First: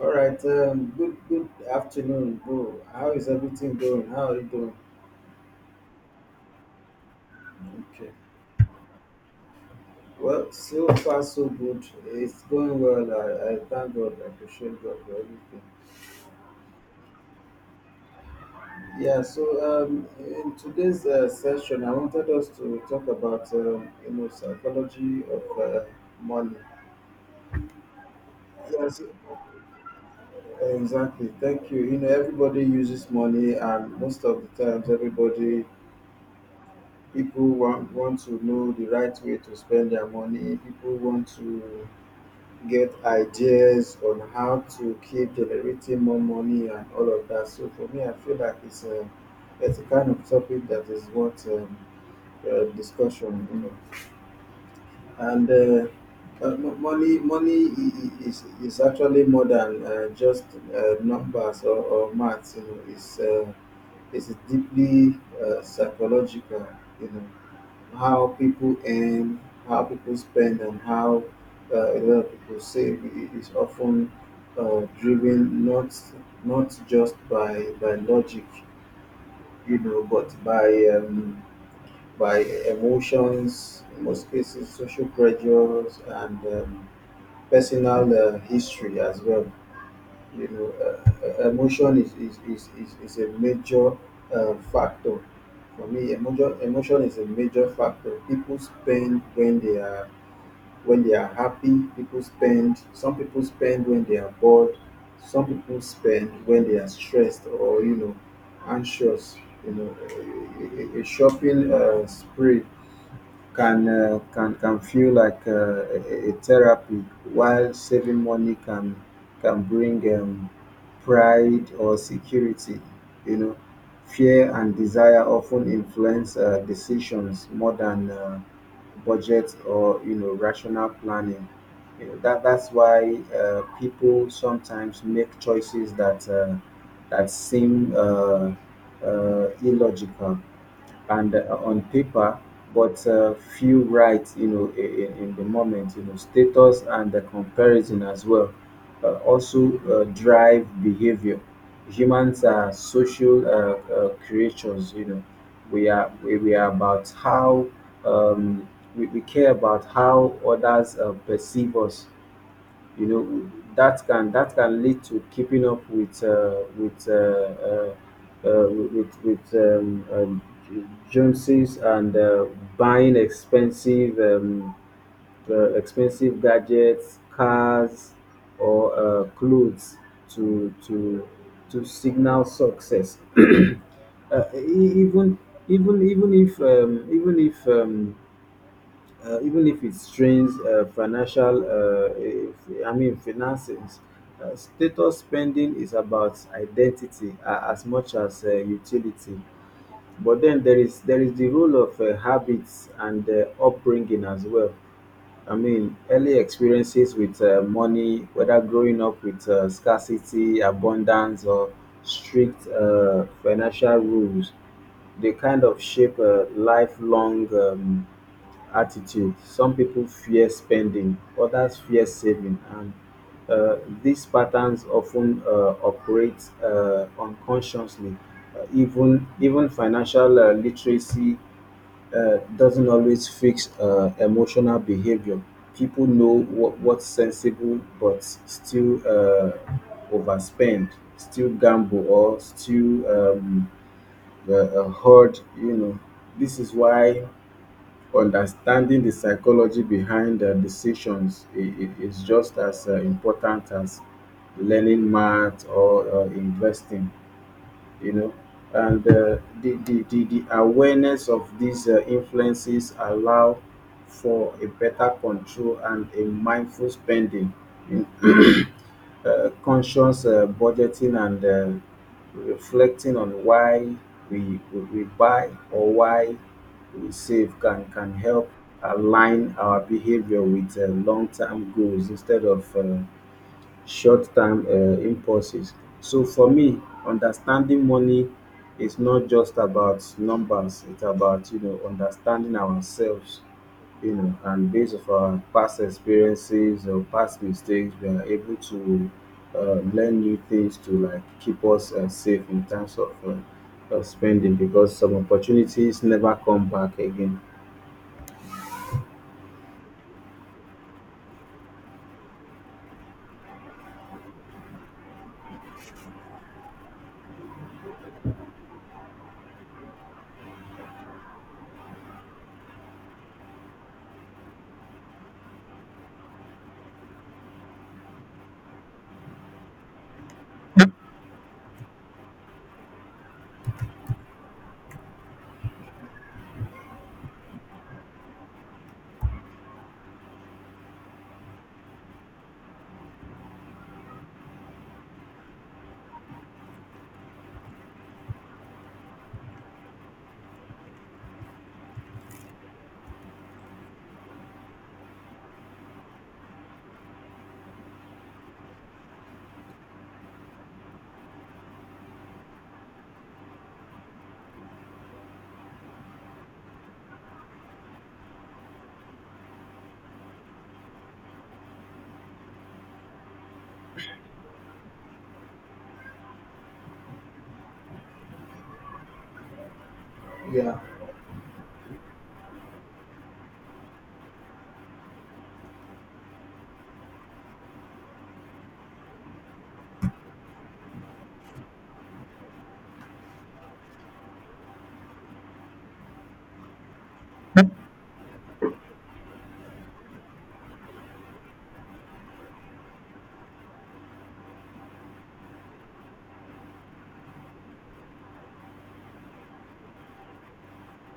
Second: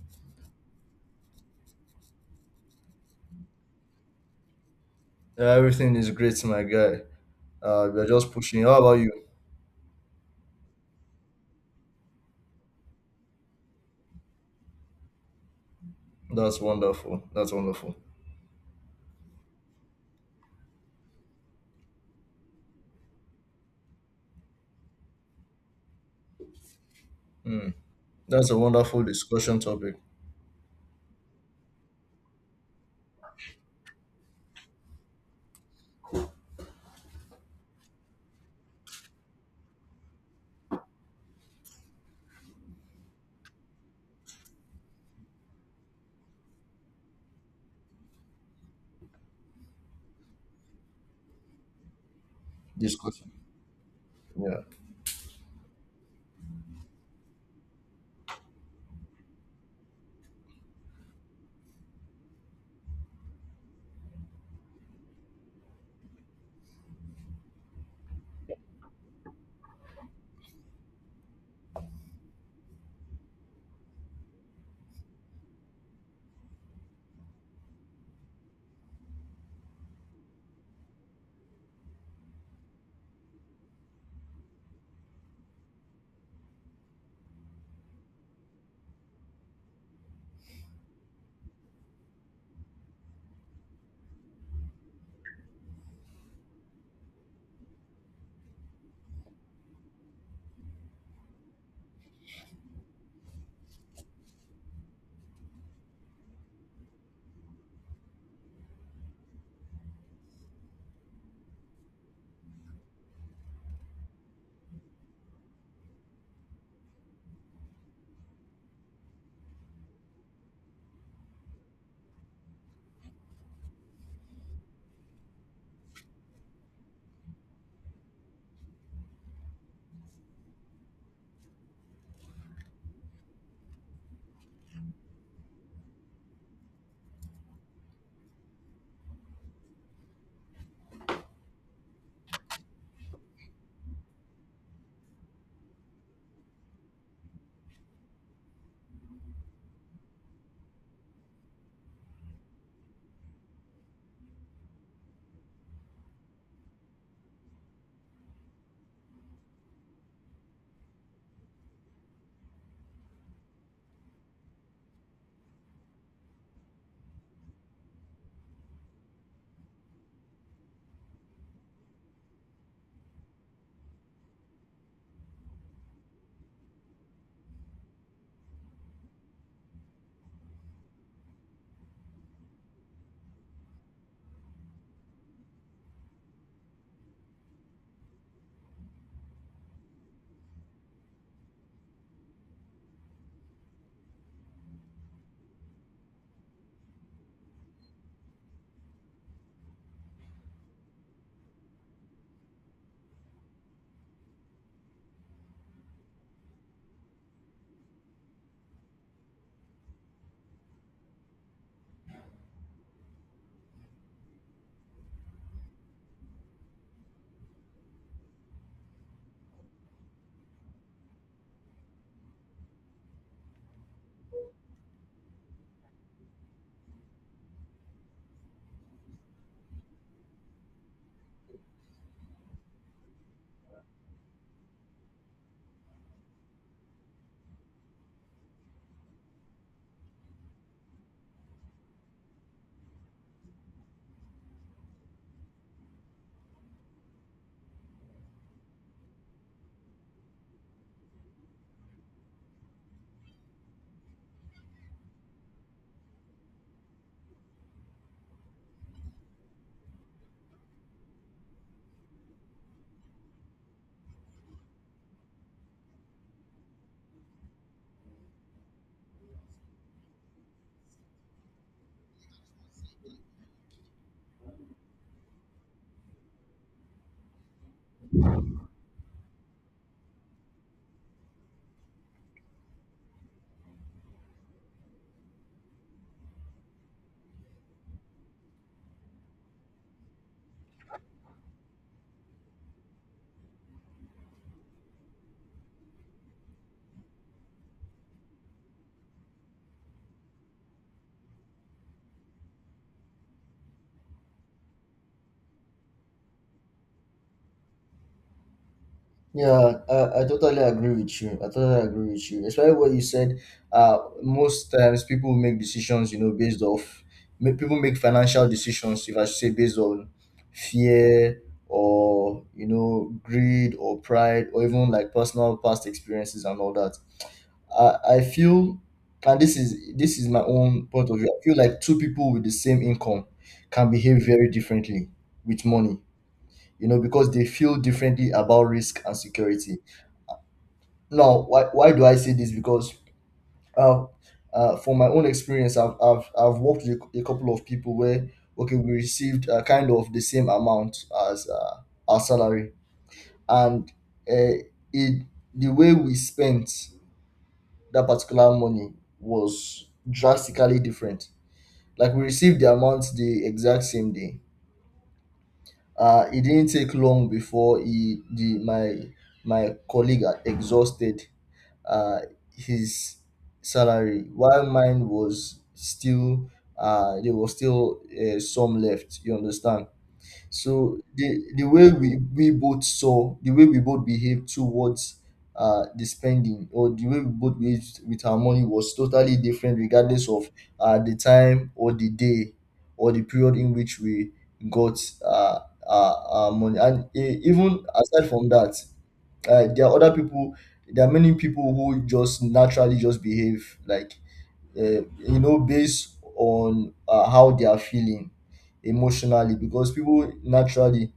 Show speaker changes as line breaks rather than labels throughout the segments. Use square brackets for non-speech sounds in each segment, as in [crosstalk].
All right. Good afternoon, bro. How is everything going? How are you doing?
Yeah, everything is great, my guy. We're
Okay.
just pushing. How about you?
Well, so far so good. It's going well. I thank God. I appreciate God for everything.
That's wonderful. That's wonderful.
Yeah. So in today's session, I wanted us to talk about psychology of money.
Hmm. That's a wonderful
Yes,
discussion topic.
exactly. Thank you. You know, everybody uses money, and most of the times, everybody people want to know the right way to spend their money. People want to get ideas on how to keep generating more money and all of that. So for me, I feel like it's a kind of topic that is worth
Discussion.
discussion.
Yeah.
And money is actually more than just numbers or maths. It's it's deeply psychological. you know how people earn, how people spend, and how a lot of people save is often driven, not just by logic, you know, but by um, by emotions, in most cases, social pressures, and personal history as well. Emotion is a major factor. For me, emotion is a major factor. People spend when they are happy. People spend. Some people spend when they are bored. Some people spend when they are stressed or, you know, anxious, you know. A shopping spree can feel like a therapy, while saving money can bring pride or security. You know, fear and desire often influence decisions more than budget or, you know, rational planning. You know, that's why people sometimes make choices that that seem illogical and on paper, but feel right, you know, in the moment. You know, status and the comparison as well also drive behavior. Humans are social creatures, you know, we are about how um, we care about how others perceive us. You know, that can lead to keeping up with Joneses, and buying expensive expensive gadgets, cars, or clothes to to to signal success. E- even even even if even if even if it strains financial, I mean, finances. Status spending is about identity as much as utility, but then there is the role of habits and upbringing as well. I mean, early experiences with money, whether growing up with scarcity, abundance, or strict financial rules, they kind of shape a lifelong attitude. Some people fear spending, others fear saving, and uh, these patterns often operate unconsciously. Even financial literacy doesn't always fix emotional behavior. People know what's sensible, but still overspend, still gamble, or still um, hoard. You know, this is why understanding the psychology behind decisions is just as important as learning math or investing, you know. And the awareness of these influences allow for a better control and a mindful spending in, conscious budgeting, and reflecting on why we buy or why we save can help align our behavior with long-term goals instead of short-term impulses. So for me, understanding money is not just about numbers. It's about, you know, understanding ourselves, you know, and based of our past experiences or past mistakes, we are able to learn new things to like keep us safe in terms of spending, because some opportunities never come back again.
Yeah, I totally agree with you. I totally agree with you, especially what you said. Most times people make decisions, based off people make financial decisions, if I should say, based on fear or, you know, greed or pride or even like personal past experiences and all that. I feel, and this is my own point of view. I feel like two people with the same income can behave very differently with money, you know, because they feel differently about risk and security. Now, why do I say this? Because uh, from my own experience, I've worked with a couple of people where, okay, we received kind of the same amount as our salary. And uh, it, the way we spent that particular money was drastically different. Like we received the amount the exact same day. It didn't take long before he, the my my colleague had exhausted uh, his salary, while mine was still there was still some left. You understand?
Yeah,
So the way we both saw, the way we both behaved towards the spending, or the way we both behaved with our money was totally different regardless of the time or the day or the period in which we got uh our money. And even aside from that, there are other people, there are many people who just naturally just behave like, you know, based on how they are feeling emotionally, because people naturally,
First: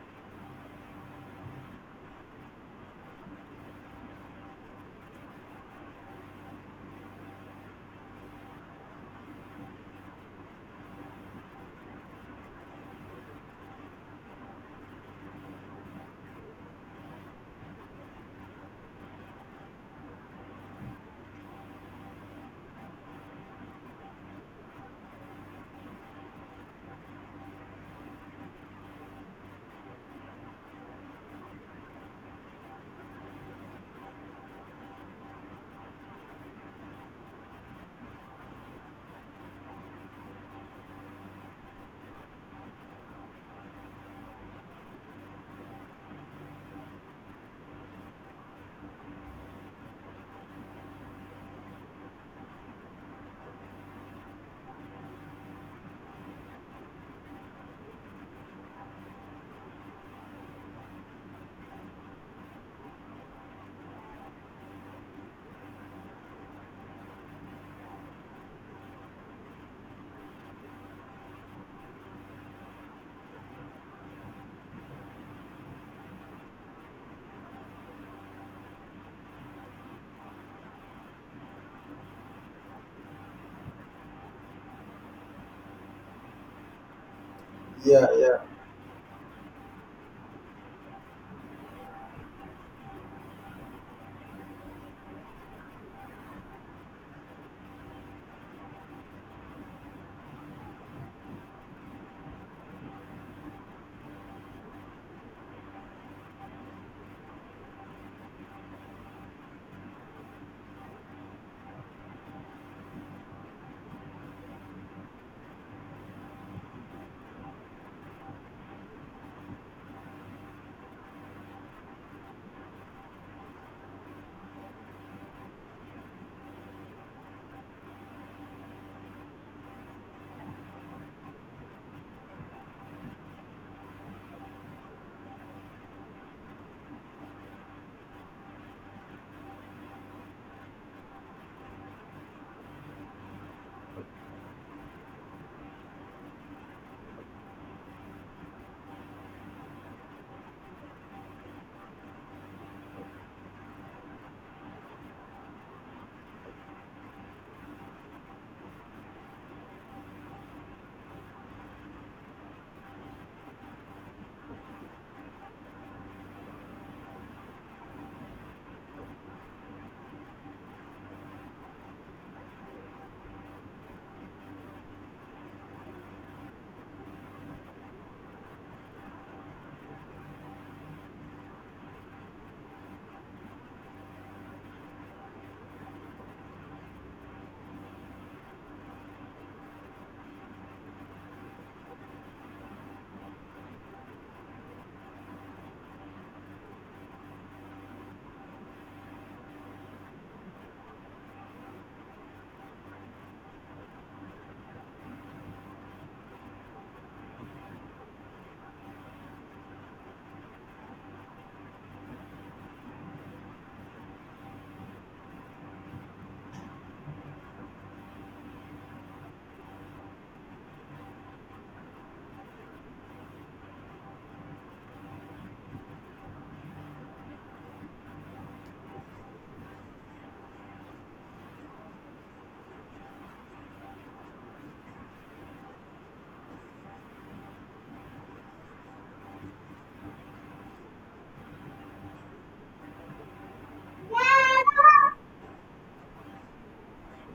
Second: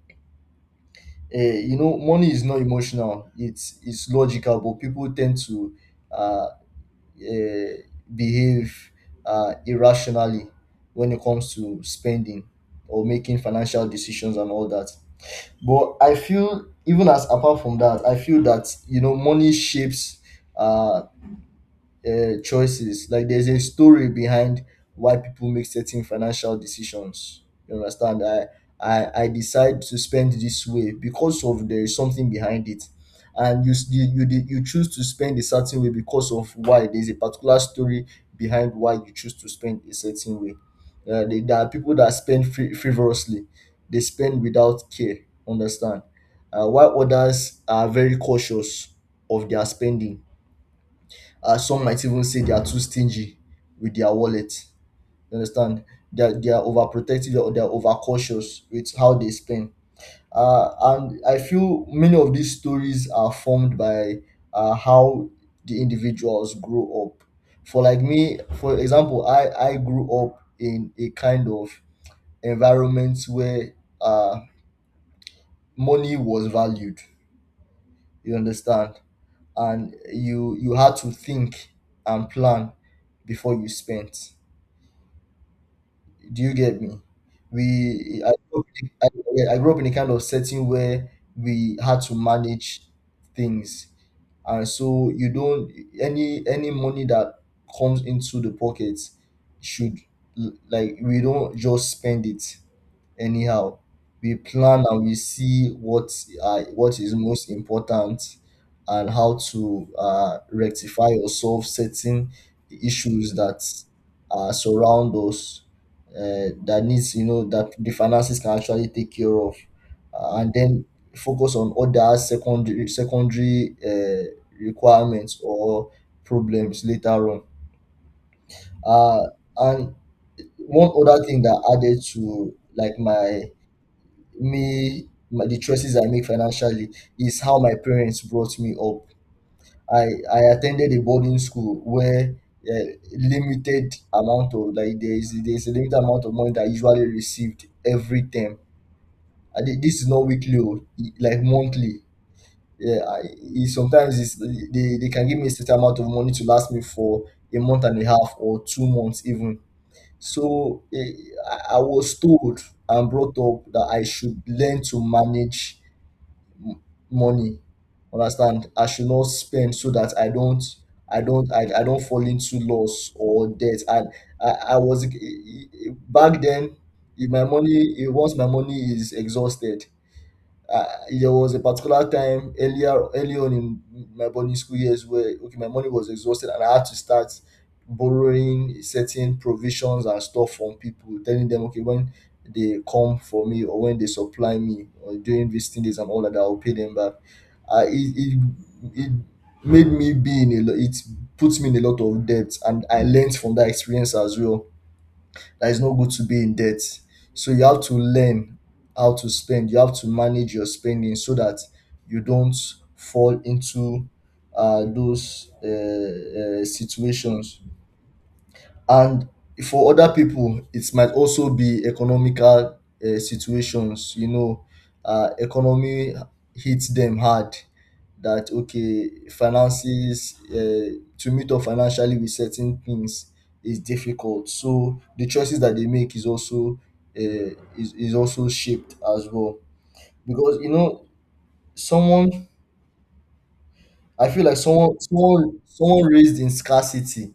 you know, money is not emotional, it's logical, but people tend to uh, uh, behave irrationally when it comes to spending or making financial decisions and all that. But I feel, even as apart from that, I feel that, you know, money shapes uh choices. Like there's a story behind why people make certain financial decisions. You understand? I decide to spend this way because of there is something behind it, and you s- you, did- you choose to spend a certain way because of why there's a particular story behind why you choose to spend a certain way. There are people that spend frivolously, they spend without care. Understand? While others are very cautious of their spending. Uh, some might even say they are too stingy with their wallet. You understand? They are overprotective, or they are overcautious with how they spend. And I feel many of these stories are formed by how the individuals grow up. For like me, for example, I grew up in a kind of environment where uh, money was valued. You understand? And you had to think and plan before you spent. Do you get me?
yeah,
We I
yeah,
grew up in yeah, I grew up in a kind of setting where we had to manage things, and so you don't, any money that comes into the pocket should, like, we don't just spend it anyhow. We plan and we see what, what is most important, and how to rectify or solve certain issues that surround us, that needs, you know, that the finances can actually take care of, and then focus on other secondary requirements or problems later on. Uh, and one other thing that added to, like, the choices I make financially is how my parents brought me up. I I attended a boarding school where, uh, limited amount of, like, there is a limited amount of money that I usually received every term. And this is not weekly, oh, like monthly. Yeah, sometimes they can give me a certain amount of money to last me for a month and a half or 2 months even. So I was told and brought up that I should learn to manage money. Understand, I should not spend, so that I don't, I don't fall into loss or debt. And i I was, back then, if my money, if once my money is exhausted, uh, there was a particular time earlier early on in my boarding school years where, okay, my money was exhausted and I had to start borrowing certain provisions and stuff from people, telling them, okay, when they come for me, or when they supply me, or during visiting days and all that, I'll pay them back. Uh, it, it it made me be in a it puts me in a lot of debt, and I learned from that experience as well that it's not good to be in debt. So you have to learn how to spend. You have to manage your spending so that you don't fall into those situations. And for other people, it might also be economical situations. You know, economy hits them hard. That, okay, finances to meet up financially with certain things is difficult. So the choices that they make is also, uh, is also shaped as well. Because, you know, someone, I feel like, someone raised in scarcity,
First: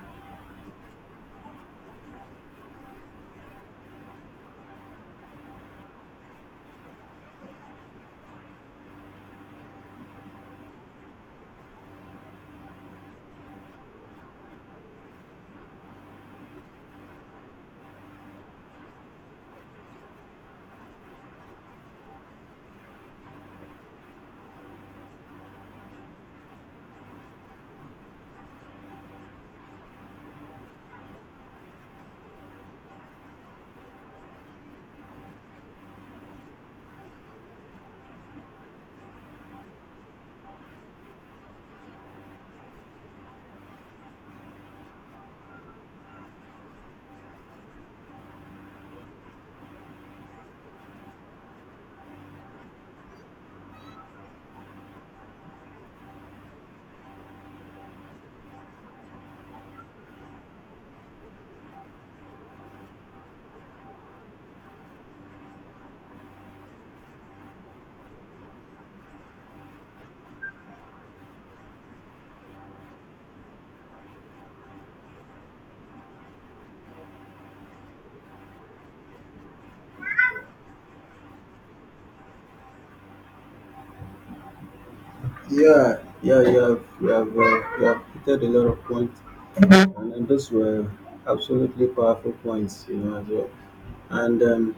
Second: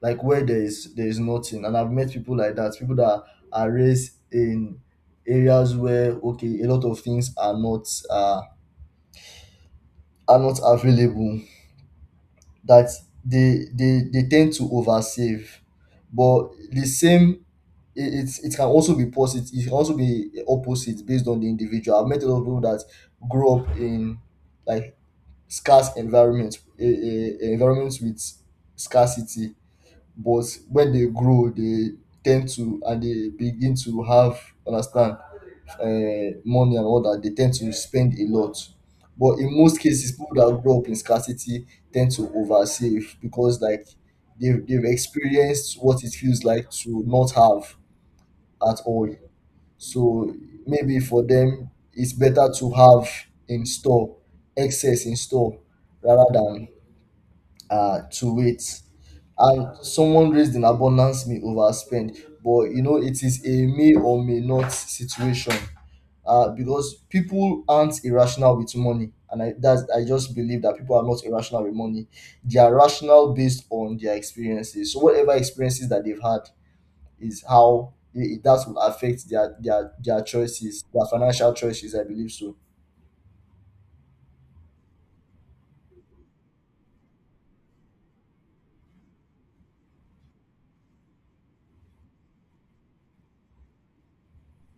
like where there is nothing, and I've met people like that, people that are raised in areas where, okay, a lot of things are not, are not available, that they tend to oversave. But the same, it's, it can also be positive, it can also be opposite based on the individual. I've met a lot of people that grew up in, like, scarce environments, environments with scarcity, but when they grow, they tend to, and they begin to have, understand, money and all that, they tend to spend a lot. But in most cases, people that grow up in scarcity tend to oversave, because, like, they've experienced what it feels like to not have at all. So maybe for them it's better to have in store, excess in store, rather than to it. And someone raised in abundance may overspend, but, you know, it is a may or may not situation. Because people aren't irrational with money, and I just believe that people are not irrational with money. They are rational based on their experiences. So whatever experiences that they've had is how that will affect their choices, their financial choices. I believe so.
yeah. You have hit a lot of points. And those were absolutely powerful points, you know, as well. And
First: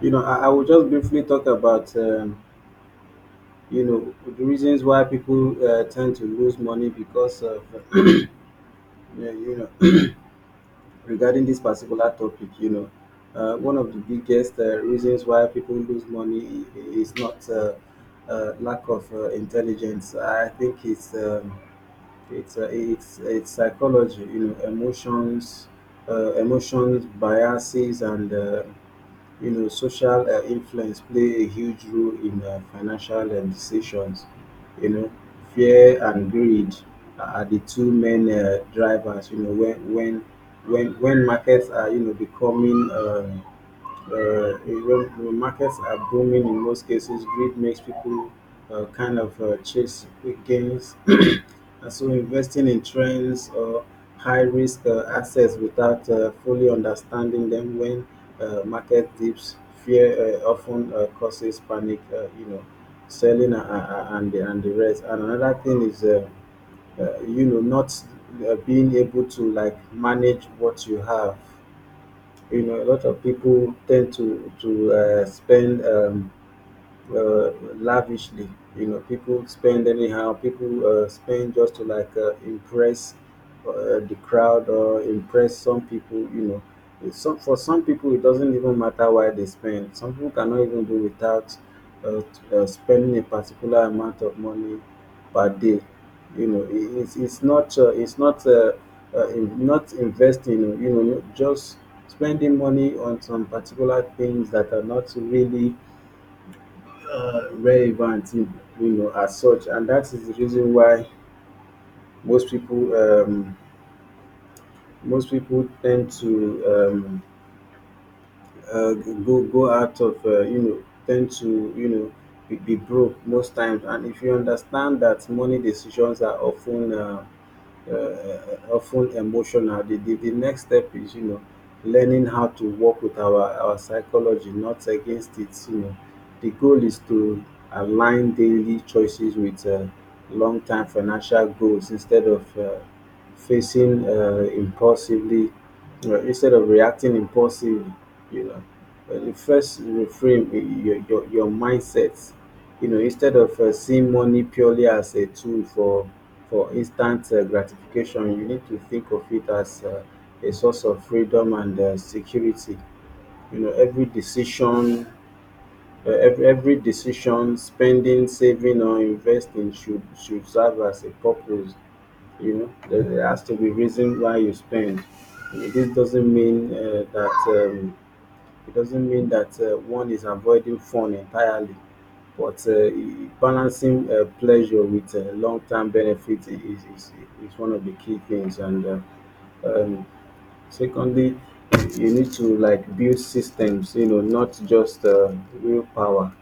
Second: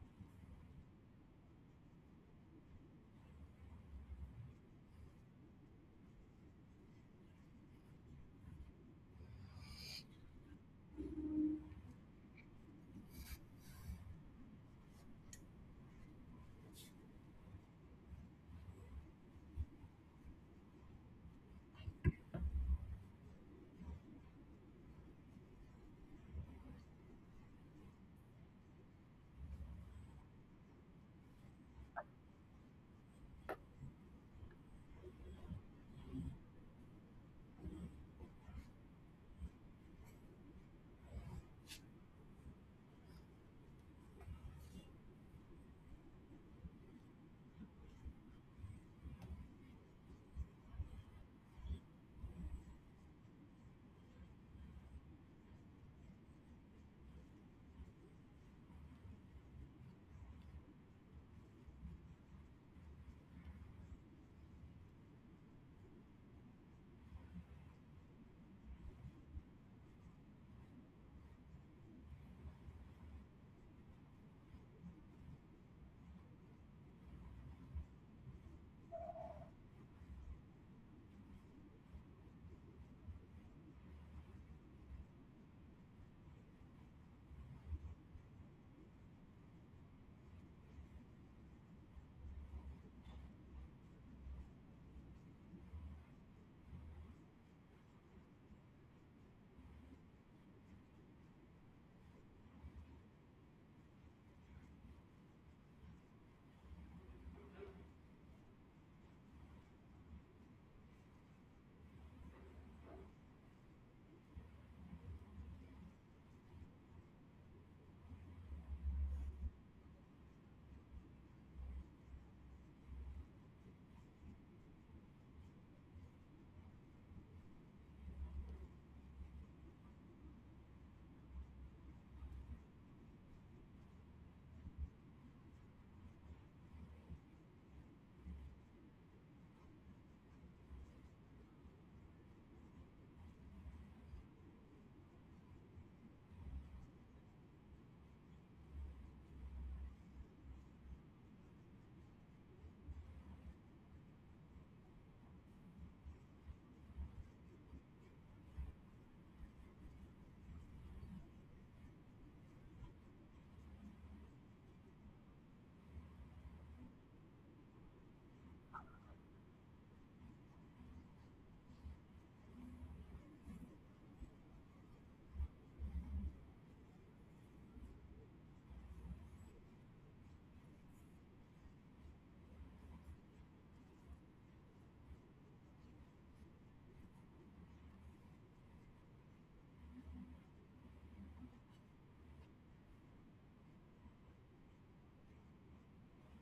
you know, I will just briefly talk about you know the reasons why people tend to lose money, because of [clears throat] yeah, you know, [clears throat] regarding this particular topic, you know, one of the biggest reasons why people lose money is not lack of intelligence. I think it's it's psychology, you know, emotions, emotions, biases, and you know, social influence play a huge role in financial decisions. You know, fear and greed are the two main drivers. You know, when markets are, you know, becoming when markets are booming, in most cases, greed makes people kind of chase quick gains, and so investing in trends or high risk assets without fully understanding them. When market dips, fear often causes panic, you know, selling, and the rest. And another thing is, you know, not being able to like manage what you have. You know, a lot of people tend to spend lavishly. You know, people spend anyhow. People spend just to like impress the crowd or impress some people. You know, it's, some for some people it doesn't even matter why they spend. Some people cannot even do without spending a particular amount of money per day. You know, it's not in, not investing. You know, just spending money on some particular things that are not really relevant, you know, as such, and that is the reason why most people tend to go out of, you know, tend to, you know, be broke most times. And if you understand that money decisions are often emotional, the next step is, you know, learning how to work with our psychology, not against it. You know, the goal is to align daily choices with long term financial goals instead of facing uh, impulsively, instead of reacting impulsively, you know. The first reframe, your mindset, you know, instead of seeing money purely as a tool for instant gratification, you need to think of it as a source of freedom and security. You know, every decision, every decision, spending, saving, or investing should serve as a purpose. You know, there has to be reason why you spend. You know, this doesn't mean that it doesn't mean that one is avoiding fun entirely, but balancing pleasure with long-term benefit is, is one of the key things. And um, secondly, you need to like build systems, you know, not just willpower.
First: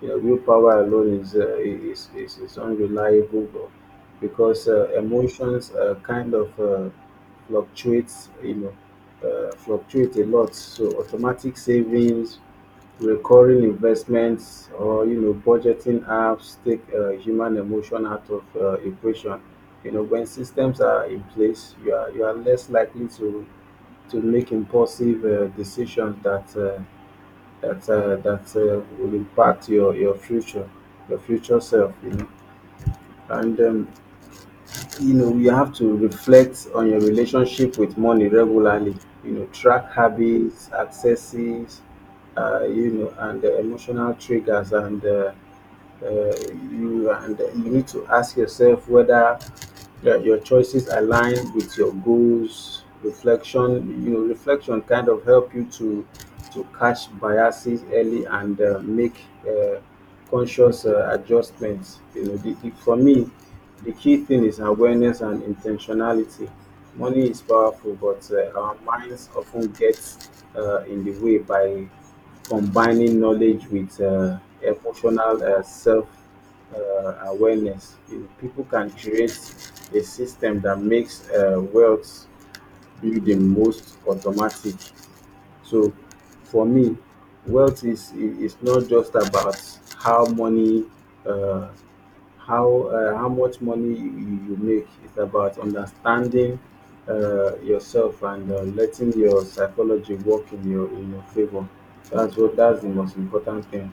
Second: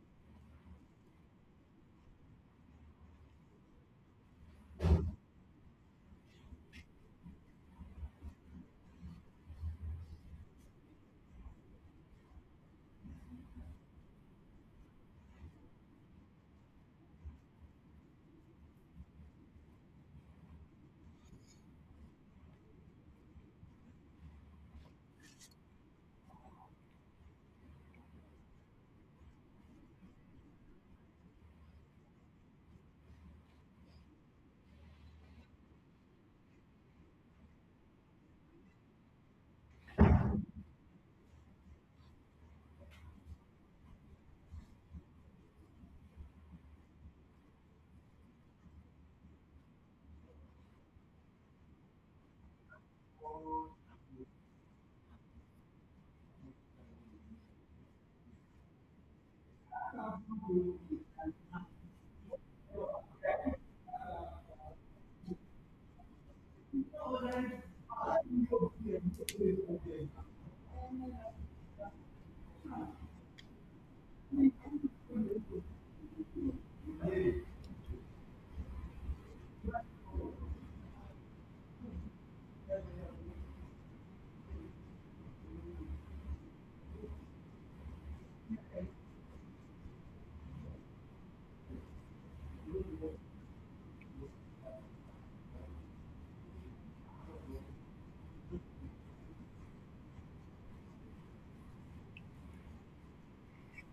You know, willpower alone is unreliable, but because emotions kind of fluctuates, you know, fluctuate a lot. So automatic savings, recurring investments, or, you know, budgeting apps take human emotion out of equation. You know, when systems are in place, you are less likely to make impulsive decisions that will impact your future, your future self, you know. And you know, you have to reflect on your relationship with money regularly. You know, track habits, accesses, you know, and emotional triggers, and uh, you, and you need to ask yourself whether your choices align with your goals. Reflection, you know, reflection kind of help you to catch biases early and make uh, conscious adjustments, you know. For me, the key thing is awareness and intentionality. Money is powerful, but our minds often get in the way by combining knowledge with emotional self awareness. You know, people can create a system that makes wealth building most automatic. So for me, wealth is not just about how money, uh, how much money you make. It's about understanding yourself and letting your psychology work in your favor. That's what that's the most important thing.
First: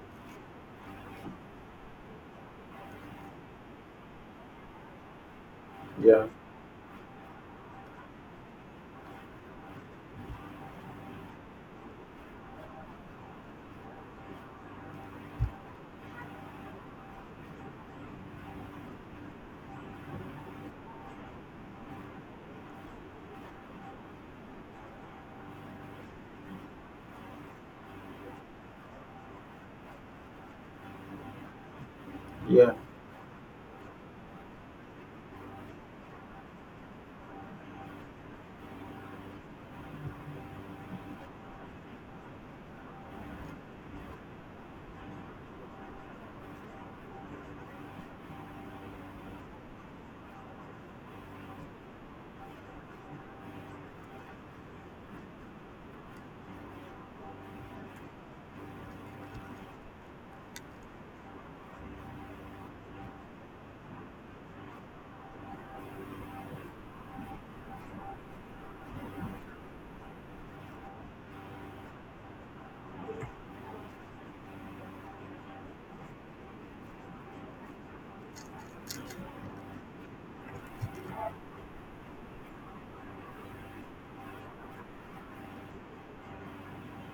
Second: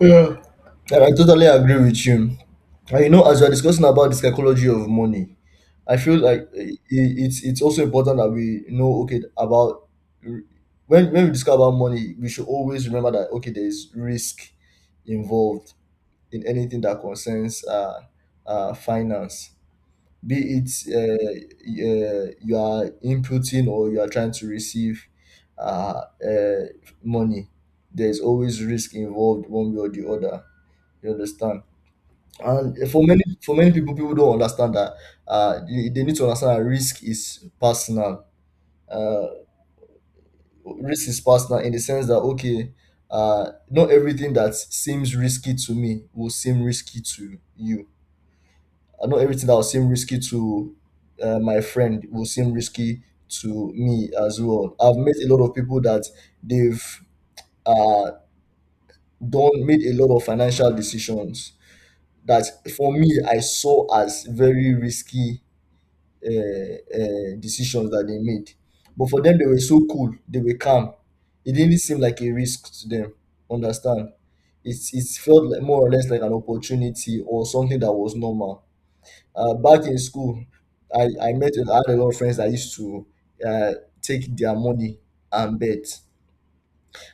Yeah, and I totally agree with you. And, you know, as we're discussing about the psychology of money, I feel
Yeah,
like, it's also important that we know, okay, about when we discuss about money, we should always remember that, okay, there is risk involved in anything that concerns, finance, be it you are inputting or you are trying to receive, uh, uh money. There is always risk involved one way or the other. You understand?
yeah,
And for many, for many people, people don't understand that, they need to understand that risk is personal. Uh, risk is personal in the sense that, okay, not everything that seems risky to me will seem risky to you. Not everything that will seem risky to my friend will seem risky to me as well. I've met a lot of people that they've uh, done made a lot of financial decisions that, for me, I saw as very risky decisions that they made. But for them, they were so cool. They were calm. It didn't seem like a risk to them. Understand? It's, it felt like more or less like an opportunity or something that was normal. Back in school, I had a lot of friends that used to uh, take their money and bet.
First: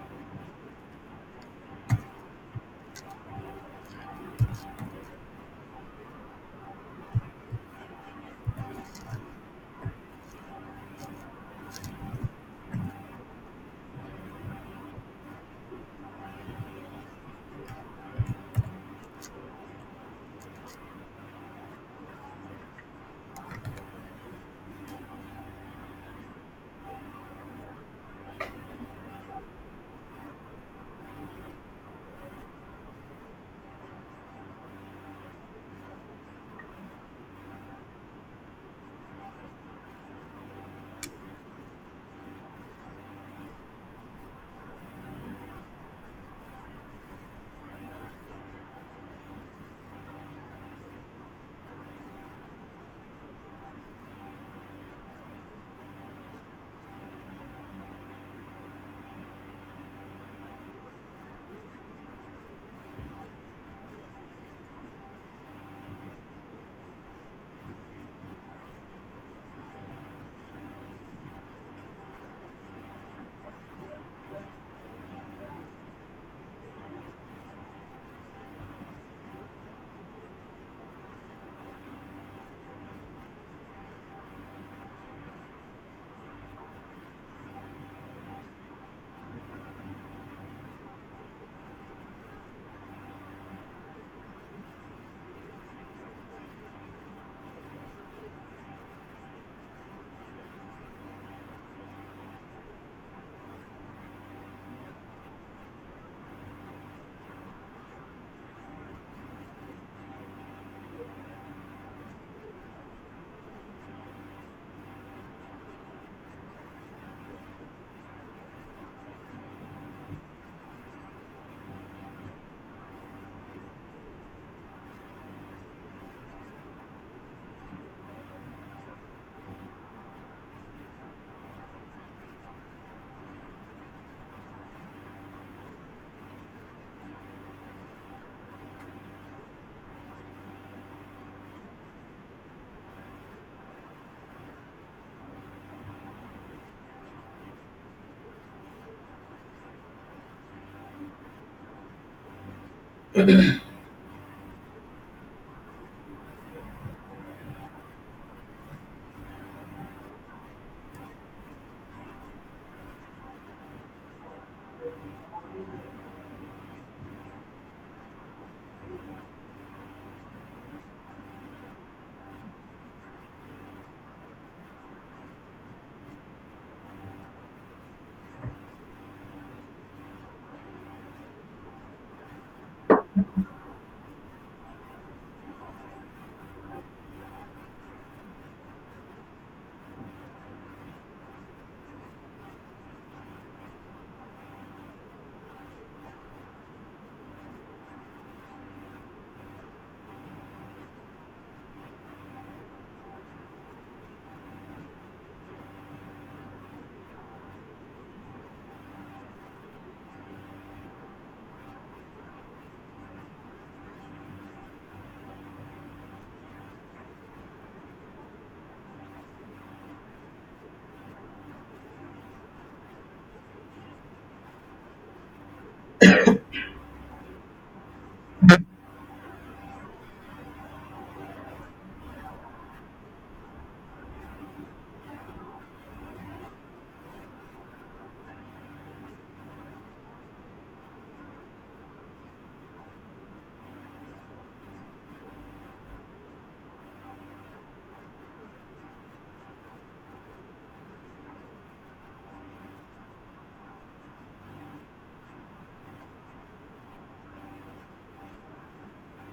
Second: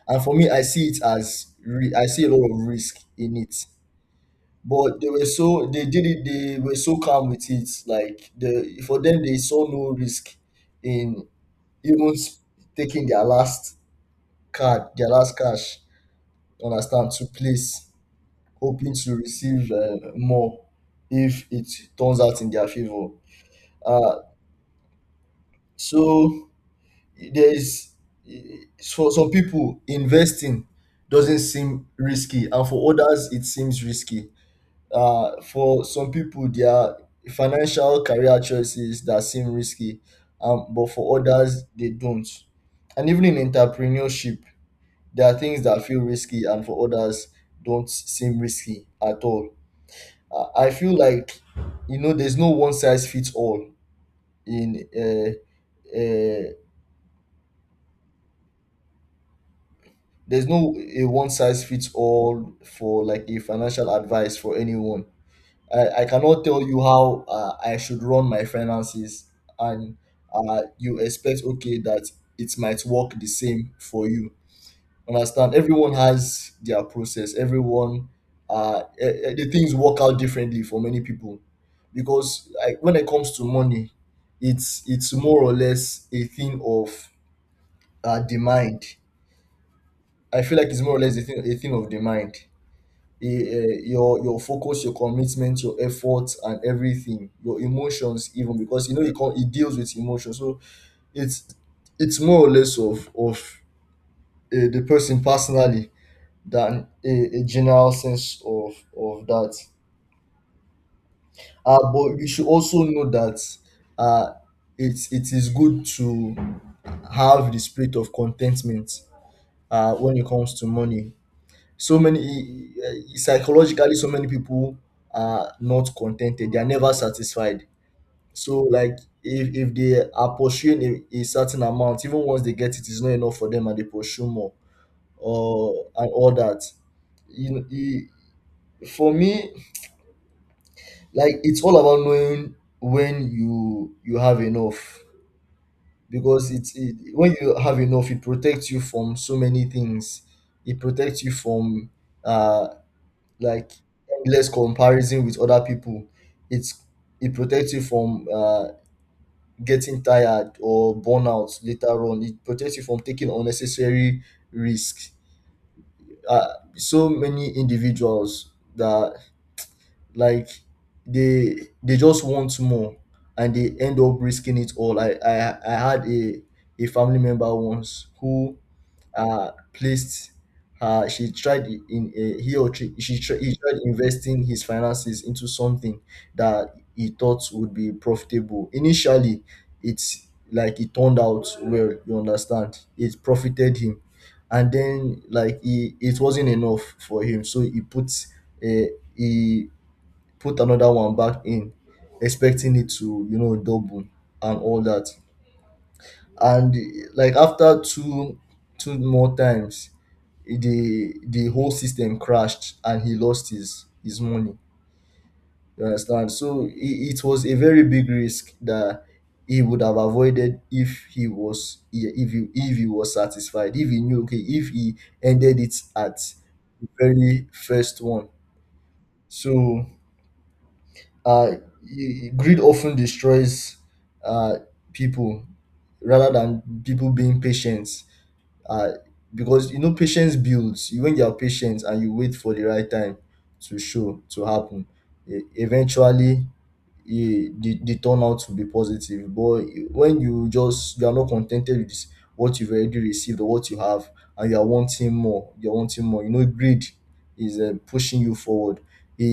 And for me, I see it as I see a lot of risk in it. But they were so, they did it. They were so calm with it. Like, the for them, they saw no risk in even taking their last card, their last cash. You understand, to place, hoping to receive more if it turns out in their favor. Uh, so there is, for some people, investing doesn't seem risky, and for others it seems risky. Uh, for some people, there are financial career choices that seem risky, but for others, they don't. And even in entrepreneurship, there are things that feel risky, and for others, don't seem risky at all. I feel like, you know, there's no one size fits all in. Uh, there's no a one size fits all for like a financial advice for anyone. I cannot tell you how I should run my finances, and you expect okay that it might work the same for you. Understand? Everyone has their process. Everyone, the things work out differently for many people, because I, when it comes to money, it's more or less a thing of the mind. I feel like it's more or less a thing of the mind, your focus, your commitment, your effort, and everything, your emotions, even because you know it can, it deals with emotions. So it's it's more or less of the personally than a general sense of that. But we should also know that, uh, it's it is good to have the spirit of contentment when it comes to money. So many, psychologically, so many people are not contented, they are never satisfied. So like, if they are pursuing a certain amount, even once they get it, it's not enough for them, and they pursue more or and all that, you know. For me, like, it's all about knowing when you have enough, because when you have enough, it protects you from so many things. It protects you from, uh like, endless comparison with other people. It's, it protects you from, getting tired or burnout later on. It protects you from taking unnecessary risks. Uh, so many individuals that, like, they they just want more and they end up risking it all. I had a family member once who placed, she tried I- in a he or tri- she tried, he tried investing his finances into something that he thought would be profitable initially. It's like it turned out well, you understand, it profited him, and then, like, he, it wasn't enough for him, so he put, uh, he put another one back in, expecting it to, you know, double and all that. And like, after two more times, the whole system crashed and he lost his money. You understand? So it was a very big risk that he would have avoided if he was, if he was satisfied, if he knew okay, if he ended it at the very first one. So, Uh, greed often destroys, uh, people, rather than people being patient, uh, because you know patience builds. When you are patient and you wait for the right time to show, to happen, eventually, the turnout to be positive. But when you just, you are not contented with this, what you've already received or what you have, and you are wanting more, you're wanting more, you know, greed is, pushing you forward. it,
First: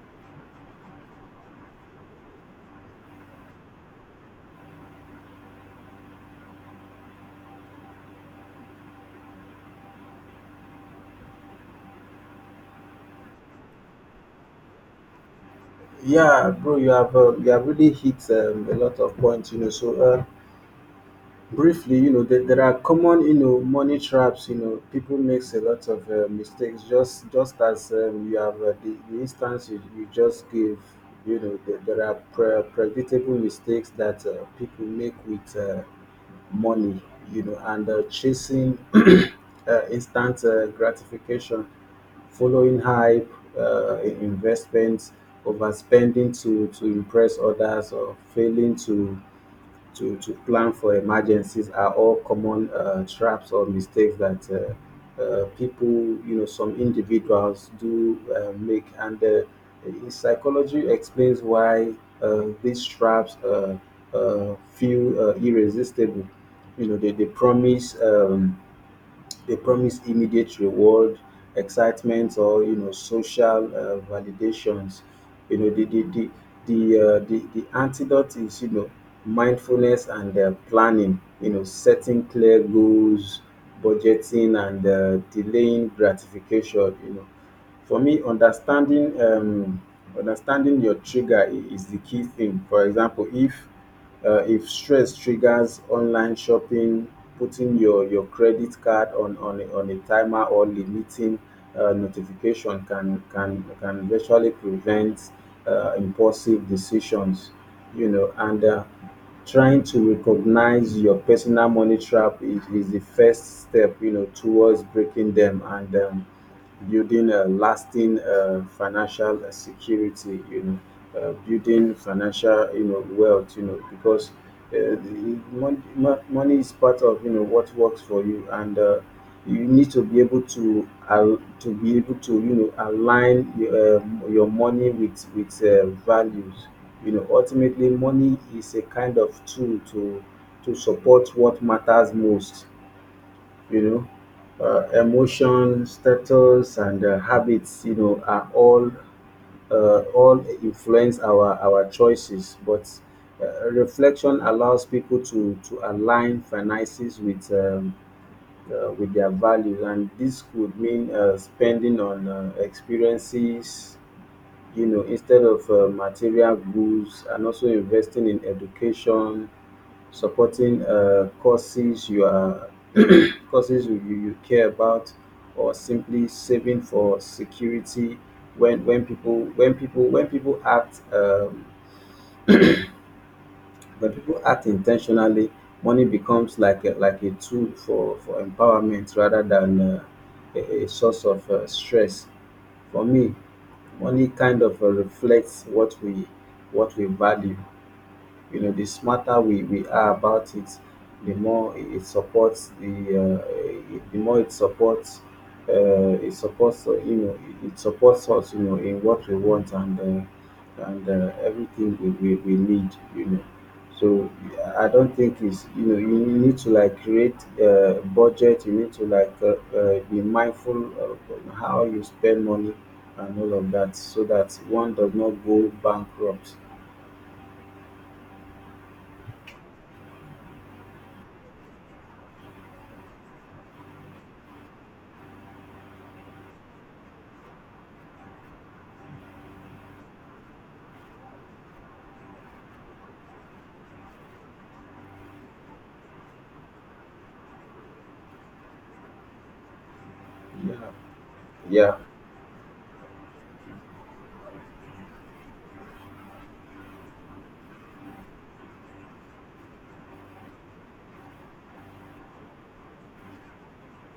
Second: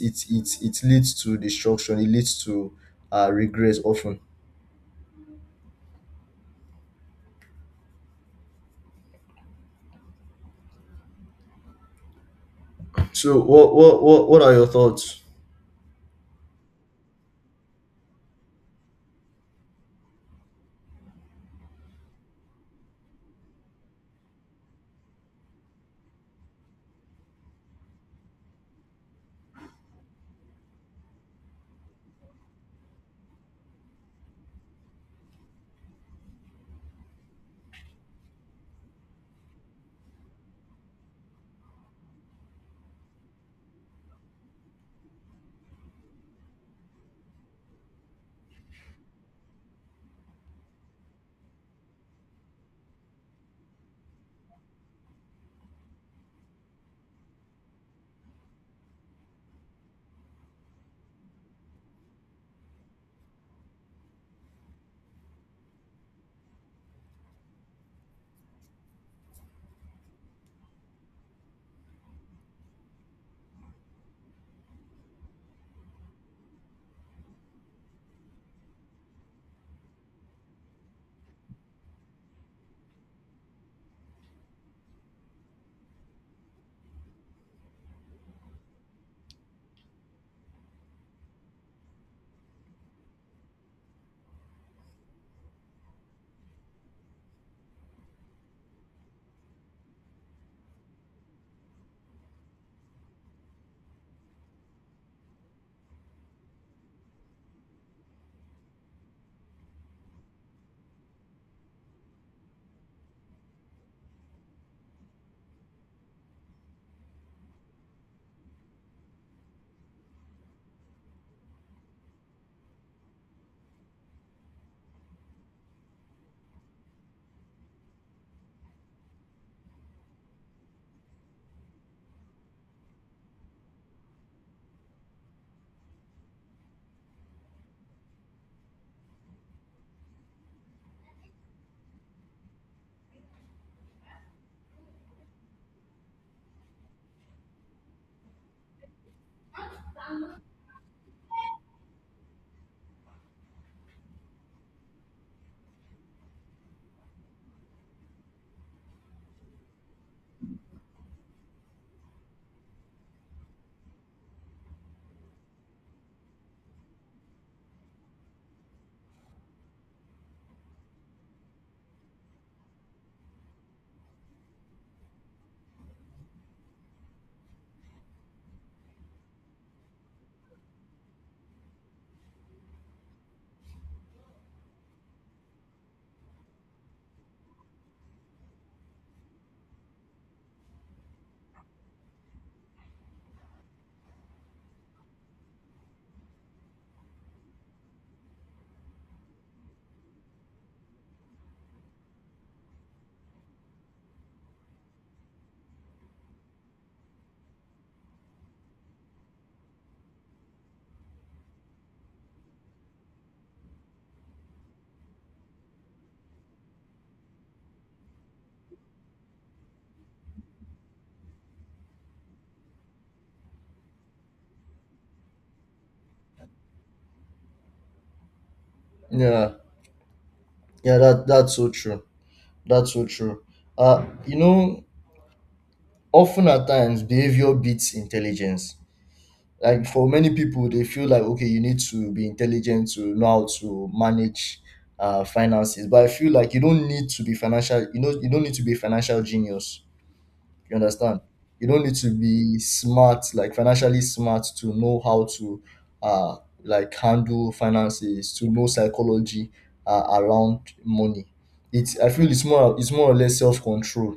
it it it it leads to destruction, it leads to, regress often. So what are your thoughts?
yeah, bro. You have You have really hit a lot of points. You know, so. Briefly, you know, there are common, you know, money traps. You know, people makes a lot of mistakes. Just as you have the instance you just gave. You know, there are predictable mistakes that people make with money. You know, and chasing [clears throat] instant gratification, following hype, investments, overspending to impress others, or failing to plan for emergencies, are all common traps or mistakes that people, you know, some individuals do make. And psychology explains why these traps feel irresistible. You know, they promise. They promise immediate reward, excitement, or, you know, social validations. You know, the the antidote is, you know, mindfulness and planning. You know, setting clear goals, budgeting, and delaying gratification. You know, for me, understanding your trigger is the key thing. For example, if stress triggers online shopping, putting your credit card on, on a timer, or limiting notification can virtually prevent impulsive decisions, you know. And trying to recognize your personal money trap is the first step, you know, towards breaking them. And building a lasting financial security, you know. Building financial, you know, wealth, you know. Because the money is part of, you know, what works for you. And you need to be able to, you know, align your money with values, you know. Ultimately, money is a kind of tool to support what matters most. You know, emotion, status, and habits, you know, are all influence our choices, but reflection allows people to align finances with their values, and this could mean spending on experiences, you know, instead of material goods, and also investing in education, supporting courses you are [coughs] [clears throat] courses you care about, or simply saving for security. When people when people when people act intentionally, money becomes like a tool for empowerment rather than a source of stress. For me, money kind of reflects what we value. You know, the smarter we are about it, the more it supports the it- the more it supports, you know, it supports us, you know, in what we want and everything we need, you know. So I don't think it's, you know, you need to like create a budget. You need to like be mindful of how you spend money and all of that, so that one does not go bankrupt.
Yeah. Yeah, that's so true. That's so true. You know, often at times behavior beats intelligence. Like, for many people, they feel like okay, you need to be intelligent to know how to manage finances. But I feel like you don't need to be financial. You know, you don't need to be a financial genius, you
Yeah.
understand? You don't
Yeah.
need to be smart, like financially smart, to know how to, uh, like, handle finances, to know psychology around money. It's I feel it's more or less self control.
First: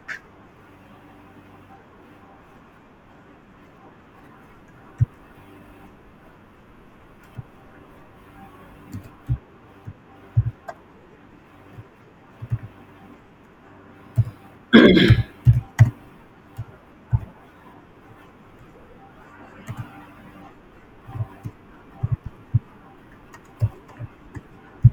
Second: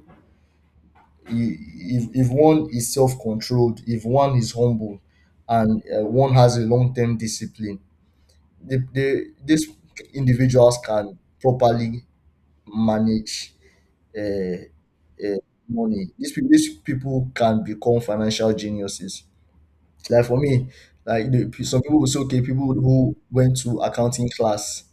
If one is self controlled, if one is humble, and one has a long term discipline, these individuals can properly manage, uh, uh, money. These people can become financial geniuses. Like, for me, like some people will say, okay, people who went to accounting class,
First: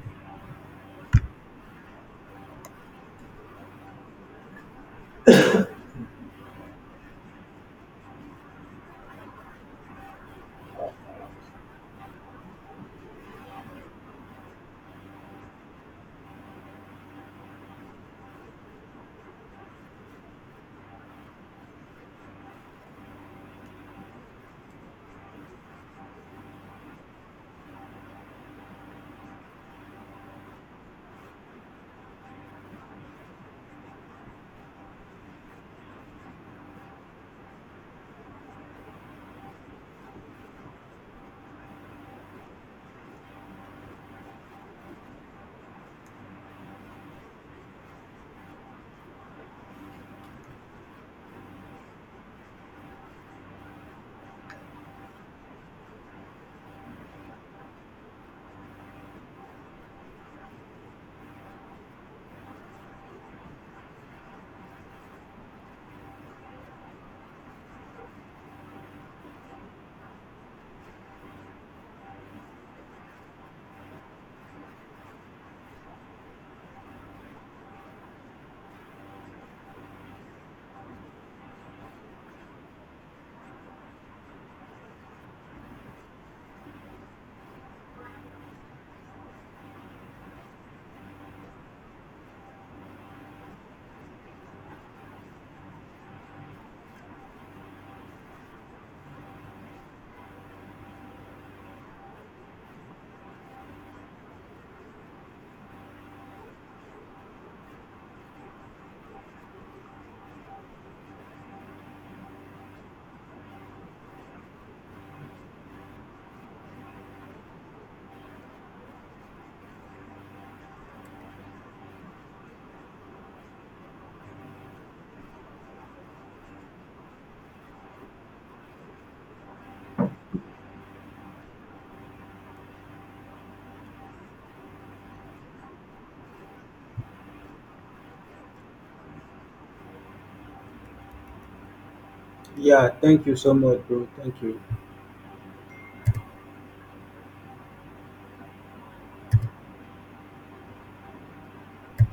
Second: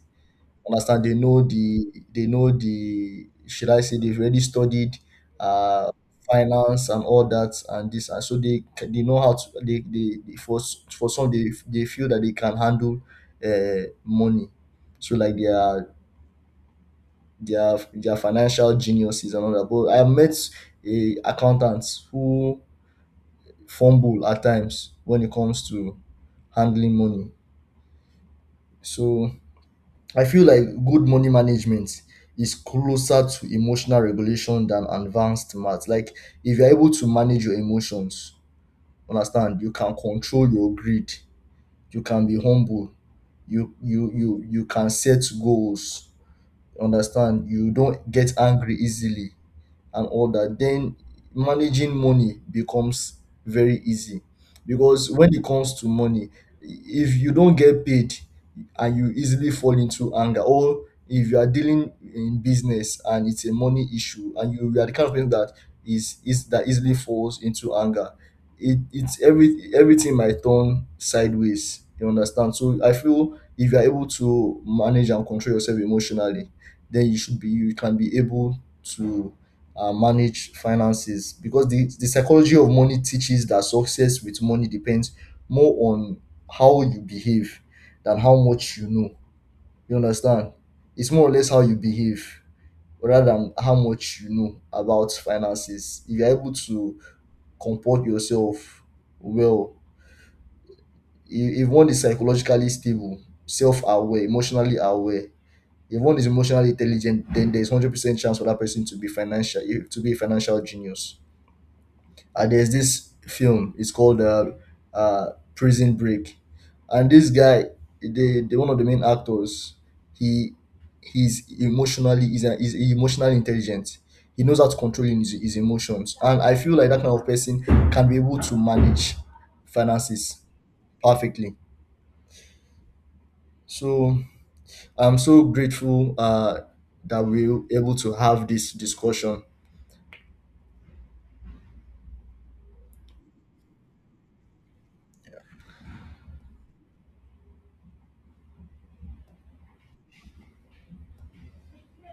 understand, they know the, should I say they've already studied uh finance and all that, and this, and so they know how to, they, for for some, they feel that they can handle money. So, like, they are, they are financial geniuses and all that. But I have met a accountants who fumble at times when it comes to handling money. So I feel like good money management is closer to emotional regulation than advanced math. Like, if you're able to manage your emotions, understand, you can control your greed, you can be humble, you can set goals, understand, you don't get angry easily, and all that, then managing money becomes very easy. Because when it comes to money, if you don't get paid and you easily fall into anger, or if you are dealing in business and it's a money issue, and you are the kind of person that is that easily falls into anger, it's everything might turn sideways. You understand? So I feel if you are able to manage and control yourself emotionally, then you can be able to, manage finances, because the psychology of money teaches that success with money depends more on how you behave than how much you know. You understand? It's more or less how you behave rather than how much you know about finances. If you're able to comport yourself well, if one is psychologically stable, self aware, emotionally aware, if one is emotionally intelligent, then there's 100% chance for that person to be financial, to be a financial genius. There's this film. It's called, uh, Prison Break, and this guy, the one of the main actors, he he's emotionally is an is emotionally intelligent. He knows how to control his emotions, and I feel like that kind of person can be able to manage finances perfectly. So I'm so grateful, that we're able to have this discussion.
Yeah, thank you so much, bro. Thank you.